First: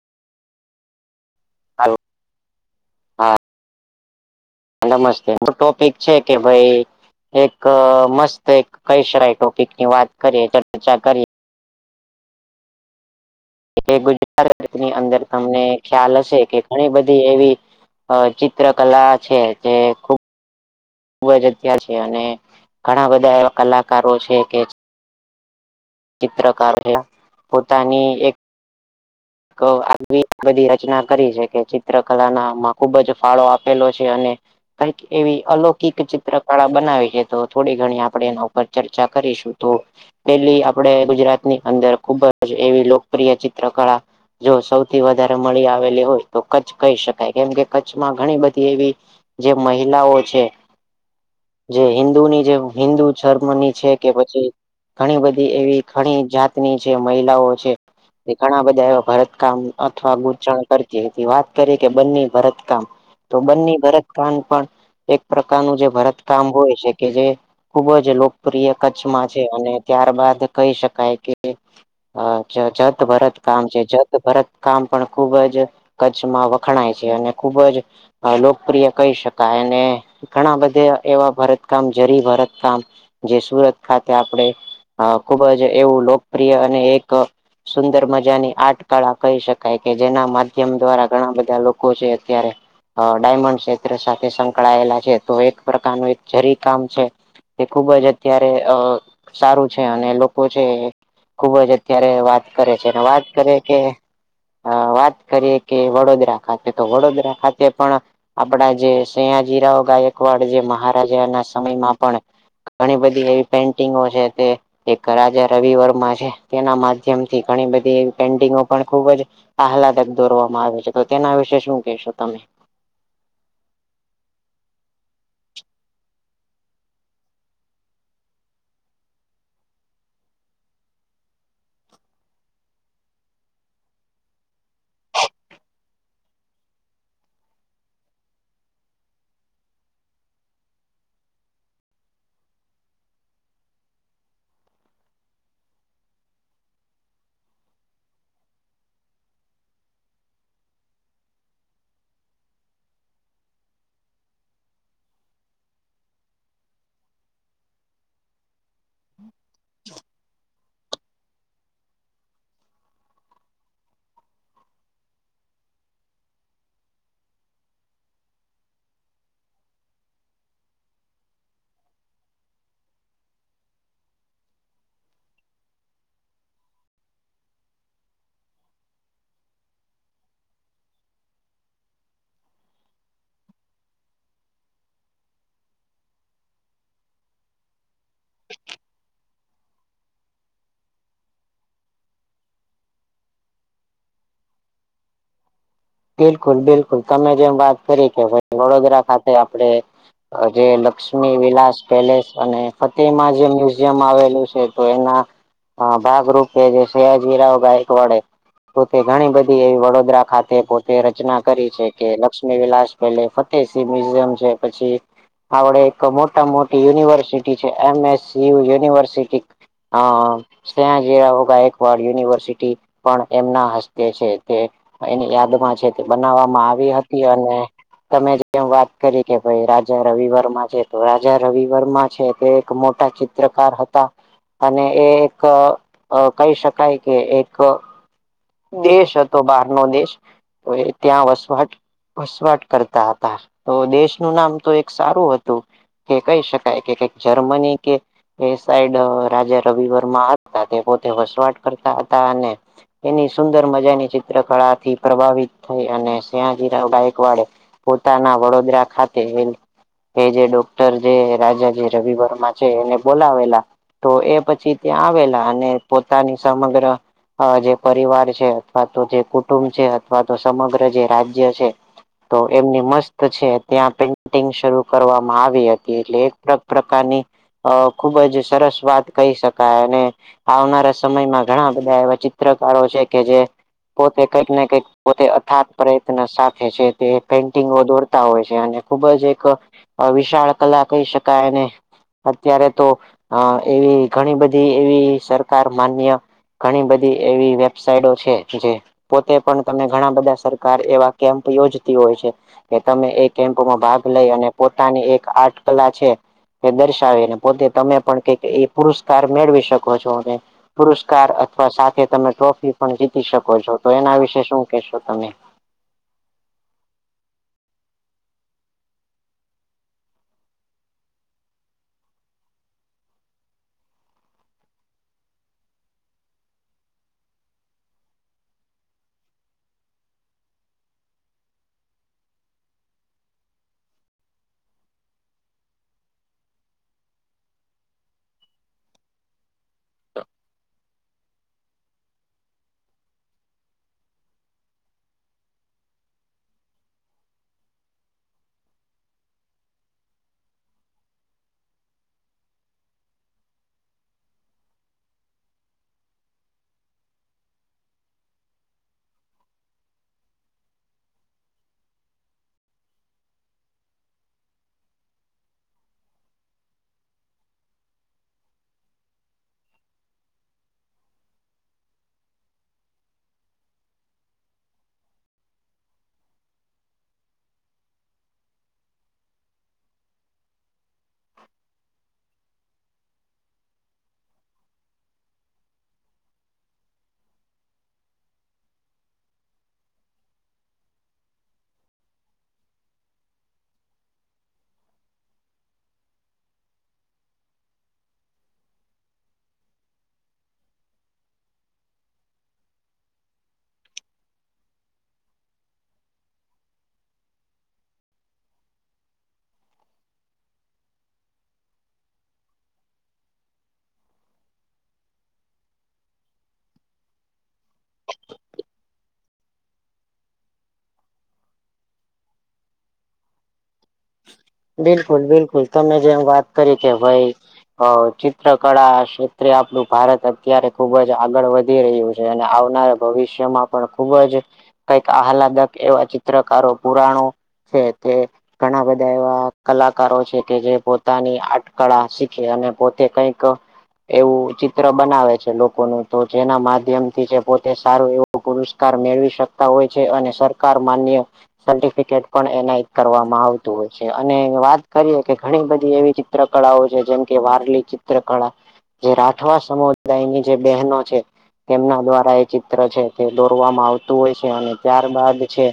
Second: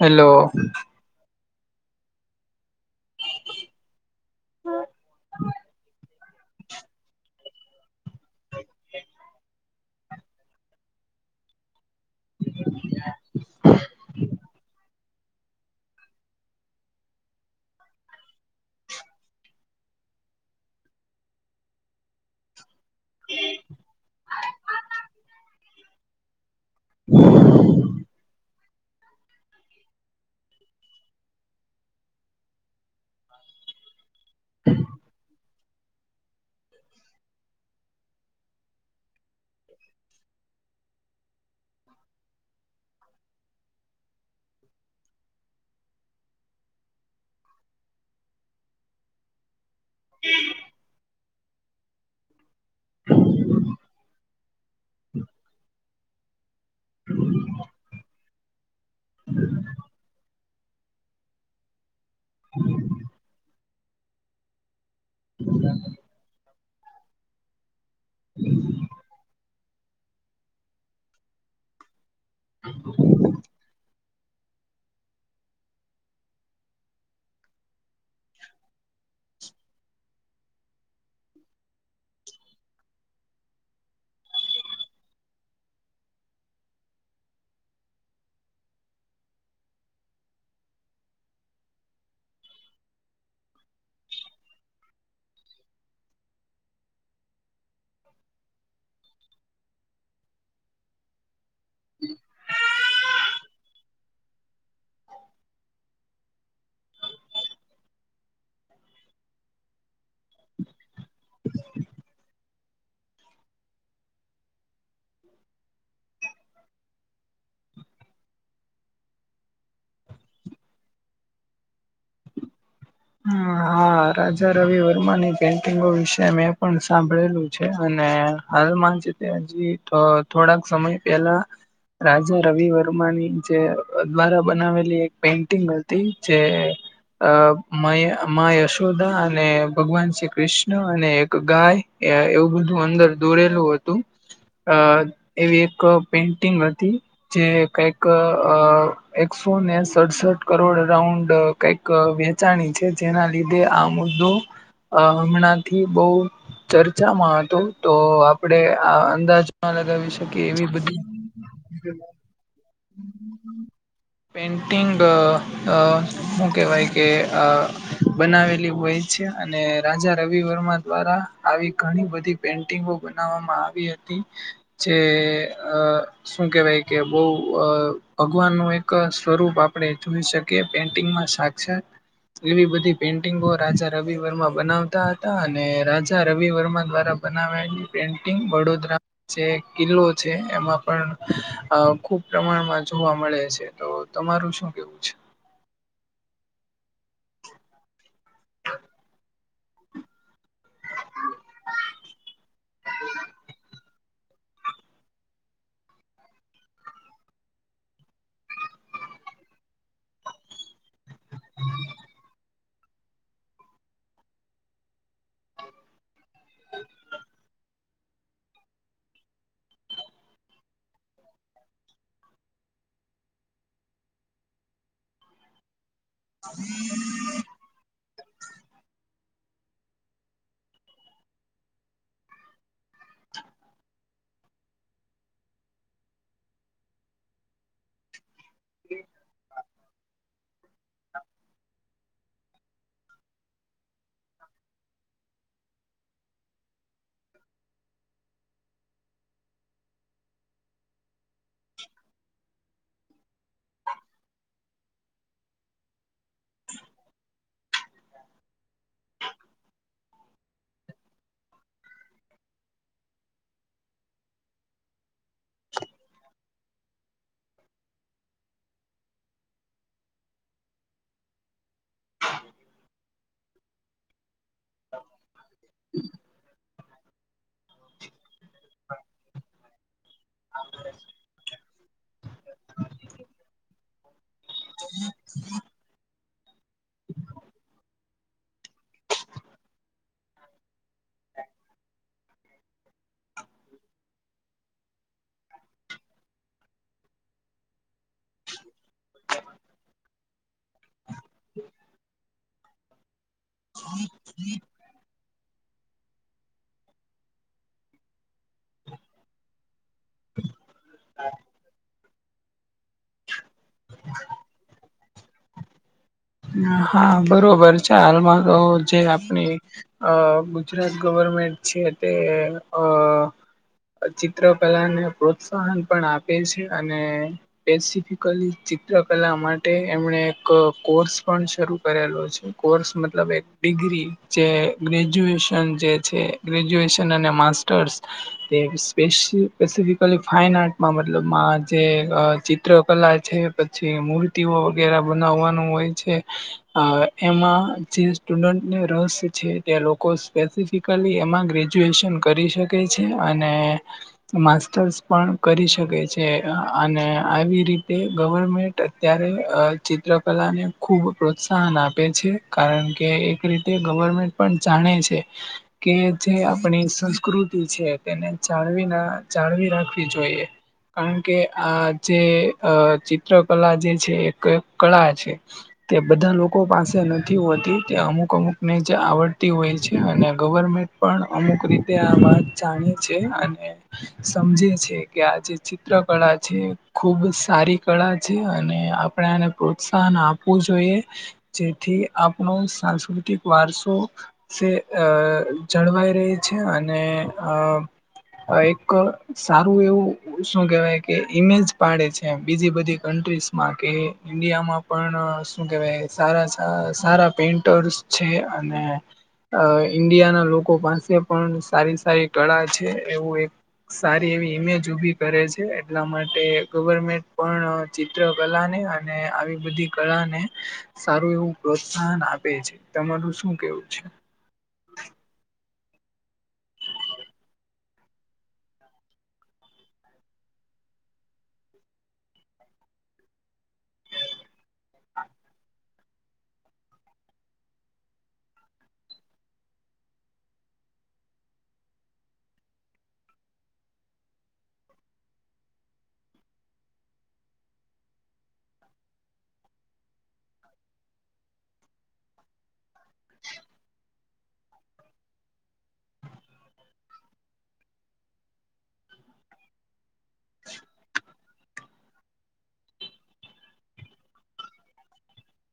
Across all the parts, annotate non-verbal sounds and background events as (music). Hello હ હા નમસ્તે ન ટોપિક છે કે ભાઈ એક મસ્ત એક કહી શ ટોપિક ની વાત કરીએ ચર્ચા કરીએ કે ગુજરાત ની અંદર તમને ખ્યાલ હશે કે ઘણી બધી એવી અ ચિત્રકલા છે જે ખુબ ખૂબ જ અત્યા છે અને ઘણા બધા એવા કલાકારો છે કે ચિત્રકાર છે પોતાની એક આવી બધી રચના કરી છે કે ચિત્ર કલા નામાં ખુબ જ ફાળો આપેલો છે અને કઈ એવી અલૌકિક ચિત્ર કળા બનાવી છે તો થોડી ઘણી આપણે એના ઉપર ચર્ચા કરીશું તો પેલી આપડે ગુજરાત ની અંદર ખુબ જ એવી લોકપ્રિય ચિત્રકળ જો સૌથી વધારે મળી આવેલી હોય તો કચ્છ કહી શકાય કેમ કે કચ્છમાં ઘણી બધી એવી જે મહિલાઓ છે જે હિન્દુની જે હિન્દુ ધર્મની છે કે પછી ઘણી બધી એવી ઘણી જાતની છે મહિલાઓ છે ઘણા બધા એવા ભરત કામ અથવા ગુચણ કરતી વાત કરી કે બન્ને ભરત કામ તો બન્ની ભરત પણ એક પ્રકારનું જે ભરત કામ હોય છે કે જે ખુબ જ લોકપ્રિય કચ્છમાં છે અને ત્યારબદ કહી શકાય કે હ જત ભરત કામ છે જત ભરત કામ પણ ખૂબ જ કચ્છમાં વખણાય છે અને ખૂબ જ લોકપ્રિય કહી શકાય અને ઘણા બધા એવા ભરતકામ જરી ભરતકામ જે સુરત ખાતે આપડે અ ખુબ જ એવું લોકપ્રિય અને એક સુંદર મજાની આર્ટ કળા કહી શકાય કે જેના માધ્યમ દ્વારા ઘણા બધા લોકો છે અત્યારે ડાયમંડ ક્ષેત્ર સાથે સંકળાયેલા છે તો એક પ્રકારનું એક જરી કામ છે તે ખુબ જ અત્યારે સારું છે અને લોકો છે ખુબ જ અત્યારે વાત કરે છે વાત કરે કે વાત કરીએ કે વડોદરા ખાતે તો વડોદરા ખાતે પણ આપડા જે સયાજીરાવ ગાયકવાડ જે મહારાજાના સમયમાં પણ ઘણી બધી એવી પેન્ટિંગો છે તે એક રાજા રવિ વર્મા છે તેના માધ્યમથી ઘણી બધી પણ ખુબ જ આહલાદક દોરવામાં આવે છે તો તેના વિશે શું કેહેશો તમે હ હા રાજા રવિ વર્માની પેન્ટિંગો વિશે મેં પણ સાંભળેલું છે અને હાલમાં હજી થોડાક સમય પેલા રાજા રવિ વર્માની જે દ્વારા બનાવેલી એક પેઇન્ટિંગ હતી જે અ મા યશોદા અને ભગવાન શ્રી કૃષ્ણ અને એક ગાય એવું બધું અંદર દોરેલું હતું અ એવી એક પેન્ટિંગ હતી. જે કંઈક એકસો ને સડસઠ કરોડ અરાઉન્ડ કંઈક, ચાણી છે, જેના લીધે આ મુદ્દો. અ હમણાંથી બહુ ચર્ચામાં હતું તો આપડે આ અંદાજ‌. ના લગાવી શકે એવી બધી, પેન્ટિંગ શું કેવાય. કે બનાવેલી હોય છે, અને રાજા રવિ વર્મા દ્વારા આવી ઘણી બધી. પેન્ટિંગો બનાવવામાં આવી હતી, જે અ શું કેવાય કે બહુ અ ભગવાનનું એક સ્વરૂપ આપડે જોઈ શકીએ. કે પેન્ટિંગમાં સાક્ષાત. એવી બધી પેઇન્ટિંગો રાજા રવિ વર્મા બનાવતા હતા અને રાજા રવિ વર્મા દ્વારા, બનાવાયલી પેન્ટિંગ વડોદરા, જે કિલ્લો છે, એમાં પણ ખુબ પ્રમાણમાં જોવા મળે છે, તો તમારું શું કેવું છે, બિલકુલ બિલકુલ તમે જેમ વાત કરી કે ભાઈ વડોદરા ખાતે આપડે, જે લક્ષ્મી વિલાસ પેલેસ અને ફતે જેમ. આવેલું છે, તો એના ભાગરૂપે જે સયાજીરાવ ગાયકવાડે. તો ઘણી બધી એ વડોદરા ખાતે, તે રચના કરી છે, કે લક્ષ્મી વિલાસ પે ફતેસિ મ્યુઝિયમ છે, પછી આપડે એક મોટા મોટી યુનિવર્સિટી છે, એમ એસયુ યુનિવર્સિટી હા હ (inaudible) સયાજી ગાયકવાડ યુનિવર્સિટી પણ એમના હસ્તે છે, તે એની યાદમાં છે, તે બનાવવામાં આવી હતી, અને તમે જેમ વાત કરી કે ભાઈ રાજા રવિવર્મા છે, તો રાજા રવિવર્મા છે, તે એક મોટા ચિંતામાં. ચિત્રકાર હતા અને એ એક કહી શકાય, કે એક. દેશ હતો બહારનો દેશ તો એ ત્યાં વસવાટ વસવાટ કરતા હતા. તો દેશનું નામ તો એક સારું હતું કે કહી શકાય કે જર્મની કે, એ સાઈડરાજા રવિ વર્મા હતા તે પોતે વસવાટ કરતા હતા, અને એની સુંદર મજાની ચિત્રકળા થી પ્રભાવિત થઈ અને સહાજીરાવકવાડે. પોતાના વડોદરા ખાતે જે ડોક્ટર જે રાજા. જવીભર માં છે, એને બોલાવેલા. તોએ પછી ત્યાં આવેલા અને પોતાની સમગ્ર જે. પરિવાર છે, અથવા તો જે કુટુંબ છે, અથવા તો સમગ્ર જે રાજ્ય છે. તો એમની મસ્ત છે, ત્યાં ડ્રિક શરૂ કરવામાં આવી હતી, એટલે એક પ્રકારની અ ખુબ જ સરસ વાત કહી શકાય, અને આવનારા સમયમાં ઘણા બધા એવા. ચિત્રકારો છે, કે જે પોતે કંઈક ને કંઈક પોતે અથાત પ્રયત્ન સાથે છે. તે પેઇન્ટિંગો દોરતા હોય છે, અને ખુબ જ એક વિશાળ કલા કહી શકાયને. અત્યારે તો, અ એવી ઘણી બધી એવી સરકાર માન્ય ઘણી બધી, એવી વેબસાઇટો છે, જે પોતે પણ તમે ઘણા બધા સરકાર એવા કેમ્પ યોજતી હોય છે, કે તમે એ કેમ્પમાં ભાગ લઈ અને પોતાની એક આર્ટ કલા છે. તે દર્શાવીને પોતે તમે પણ કંઈકએ પુરસ્કાર મેળવી શકો. છો, પુરસ્કાર અથવા સાથે તમે ટ્રોફી પણ જીતી શકો છો, તો એના વિશે શું કેશો તમે. હા બરોબર છે, હાલમાં તો જે આપણી અ ગુજરાત ગવર્મેન્ટ છે, તે અ ચિત્રકલાને પ્રોત્સાહન પણ આપે છે, અને સેફિકલી ચિત્રકલા માટે એમણે એક કોર્સ. પણ શરૂ કરેલો છે કોર્સ મતલબ એક ડિગ્રી જે ગ્રેજ્યુએશન જે છે. ગ્રેજ્યુએશન અને માસ્ટર્સ તે સ્પેસિફિકલી ફાઈન આર્ટમાં મતલબ જે ચિત્રકલા છે પછી મૂર્તિઓ વગેરે બનાવવાનું હોય છે. એમાં જે સ્ટુડન્ટને રસ છે તે લોકો સ્પેસિફિક કલી એમાં ગ્રેજ્યુએશન કરી શકે છે અને માસ્ટર્સ પણ કરી શકે છે. અને આવી રીતે ગવર્મેન્ટ અત્યારે ચિત્રકલા ને ખૂબ પ્રોત્સાહન આપે છે. કારણ કે એક રીતે ગવર્મેન્ટ પણ જાણે છે. કે જે આપણી સંસ્કૃતિ છે. તેને જાળવી ના જાળવી રાખવી જોઈએ. કારણ કે આ જે ચિત્રકલા જે છે એક કળા છે. તે બધા લોકો પાસે નથી હોતી તે અમુક અમુક ને જે આવડતી હોય છે. અને ગવર્મેન્ટ પણ અમુક રીતે આ વાત જાણે છે અને સમજે છે કે આ જે ચિત્ર કળા છે ખુબ સારી કળા છે અને આ આપણે આને પ્રોત્સાહન આપવું જોઈએ. જેથી આપણો સાંસ્કૃતિક વારસો છે અ જળવાઈ રહે છે, અને અ એક સારું એવું શું કેહેવાય કે ઈમેજ પાડે છે બીજી બધી કન્ટ્રીઝ મા કે ઈન્ડિયામાં પણ શું કેવાય? સારા સારા પેન્ટર્સ છે, અને અ ઈન્ડિયા ના લોકો પાસે પણ સારી સારી કળા છે એવું એક સારી એવી ઇમેજ ઉભી કરે છે એટલા માટે ગવર્મેન્ટ પણ ચિત્ર કલા ને અને આવી બધી કળાને સારું એવું પ્રોત્સાહન આપે છે. તમારું શું કેવું છે? બિલકુલ બિલકુલ તમે જેમ વાત કરી કે ભાઈ હ ચિત્ર કળા ક્ષેત્રે આપણું ભારત અત્યારે ખુબ જ આગળ વધી રહ્યું છે. અને આવનારા ભવિષ્યમાં પણ ખુબ જ કંઈક આહલાદક એવા ચિત્રકારો પુરાણો છે તે ઘણા બધા એવા કલાકારો છે કે, જે પોતાની આર્ટકળા શીખે અને પોતે કંઈક એવું ચિત્ર બનાવે છે લોકોનું તો જેના માધ્યમ થી જે પોતે સારું એવું પુરસ્કાર મેળવી શકતા હોય છે અને સરકાર માન્ય સર્ટિફિકેટ પણ એનાયત કરવામાં આવ તુ હોય અને વાત કરીએ કે ઘણી બધી એવી ચિત્ર કળાઓ છે જેમ કે વારલી ચિત્ર કળા જે રાઠવા સમુદાયની જે બહેનો છે તેમના દ્વારા એ ચીત્ર છે તે દોરવામાં આવતું હોય છે અને ત્યારબાદ છે.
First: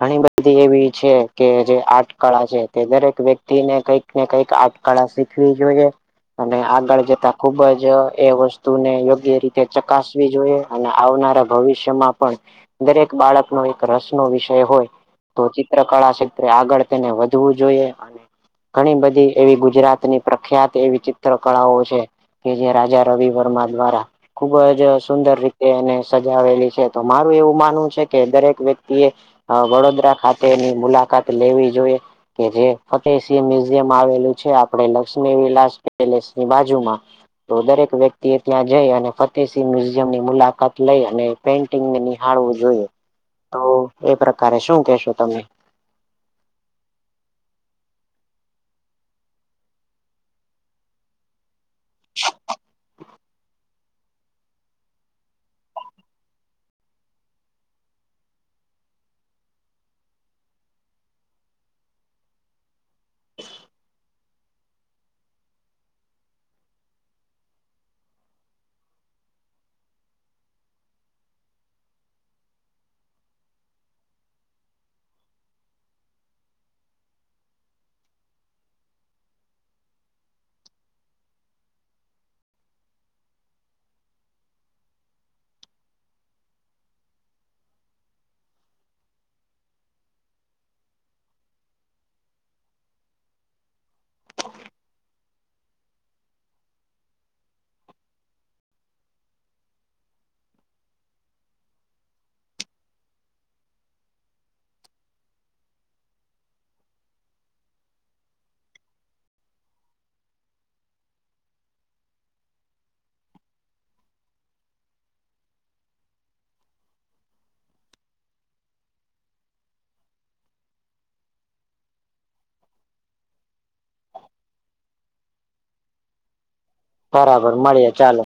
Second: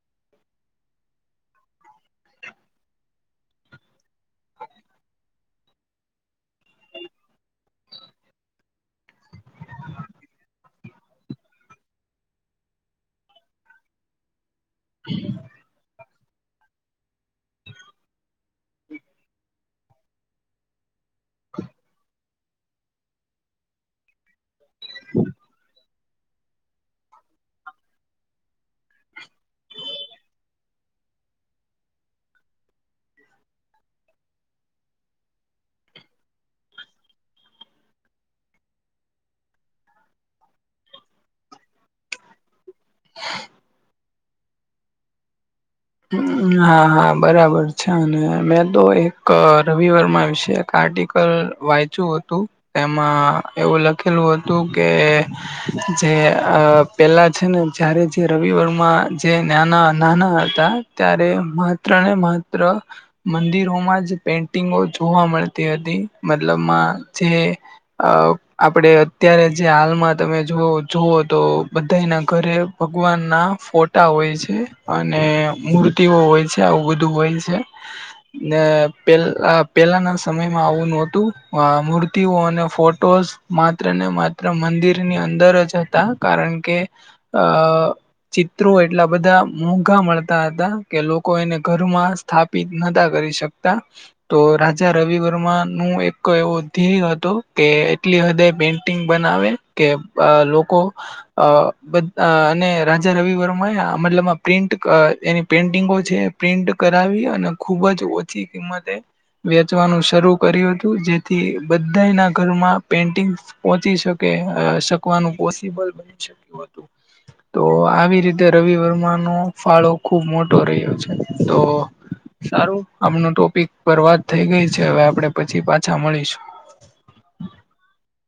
ઘણી બધી એવી છે કે જે આર્ટકળા છે તે દરેક વ્યક્તિને કઈક ને કઈક આર્ટકળા શીખવી જોઈએ. અને આગળ જતા ખુબ જ એ વસ્તુને યોગ્ય રીતે ચકાસવી જોઈએ. અને આવનારા ભવિષ્યમાં પણ દરેક બાળકનો એક રસ નો વિષય હોય તો ચિત્રકળા ક્ષેત્રે આગળ તેને વધવુ જોઈએ ઘણી બધી એવી ગુજરાતની પ્રખ્યાત એવી ચિત્ર ચિત્રકળાઓ છે કે જે રાજા રવિ વર્મા દ્વારા ખુબ જ સુંદર રીતે એને સજાવેલી છે. તો મારું એવું માનવું છે કે દરેક વ્યક્તિએ વડોદરા ખાતેની મુલાકાત લેવી જોઈએ. કે જે ફતેહસિંહ મ્યુઝિયમ આવેલું છે આપે લક્ષ્મી વિલાસ પેલેસની બાજુમાં તો દરેક વ્યક્તિ એ ત્યાં જઈ અને ફતેહસિંહ મ્યુઝિયમ ની મુલાકાત લઈ અને પેઈન્ટ નિહાળવું જોઈએ. તો એ પ્રકારે શું કેશો તમે? હા હા બરાબર છે. અને મેં તો એક રવિવર્મા વિશે આર્ટિકલ વાંચ્યું હતું, તેમાં એવું લખેલું હતું કે જે પેલા છે ને જારે જે રવિવાર માં જે નાના નાના ત્યારે માત્ર ને માત્ર મંદિરોમાં જ પેન્ટિંગો જોવા મળતી હતી મતલબમાં જે અ આપડ અત્યારે જે હાલમાં તમે જો જુઓ તો બધાના ઘરે ભગવાન ના ફોટા હોય છે, અને અને મૂર્તિઓ હોય છે, આવું બધું હોય છે. ને પે પેલાના સમયમાં આવું ન હતું, મૂર્તિઓ અને ફોટોઝ. માત્ર ને માત્ર મંદિરની અંદર જ હતા, કારણ કે. અ ચિત્રો એટલા બધા મુ ઉઘા મળતા હતા કે લોકો એને ઘરમાં સ્થાપિત નતા કરી શકતા. તો રાજા રવિ વર્મા નું એક એવો ધ્યેય હતો કે, એટલી હદય પે. બનાવે કે, લોકો અ, બ અને રાજા રવિ વર્મા, મતલબ. પ્રિન્ટ, એની પ્રેન્ટિંગો છે, પ્રિન્ટ કરાવી અને ખુબ જ ઓછી કિંમતે. વેચવાનું શરૂ કર્યું હતું, જેથી બધાના ઘરમાં પેન્ટિંગ. પહોંચી શકે, શકવાનું પોસિબલ બની શક્યું હતું. તો આવી રીતે રવિ વર્મા. ન, ફાળો ખુબ મોટો રહ્યો છે, તો સારું, આમનું ટોપિક બરબાદ થઈ ગઈ છે. હવે આપડે પછી પાછા મળીશું. બરાબર, મળીએ. ચાલો.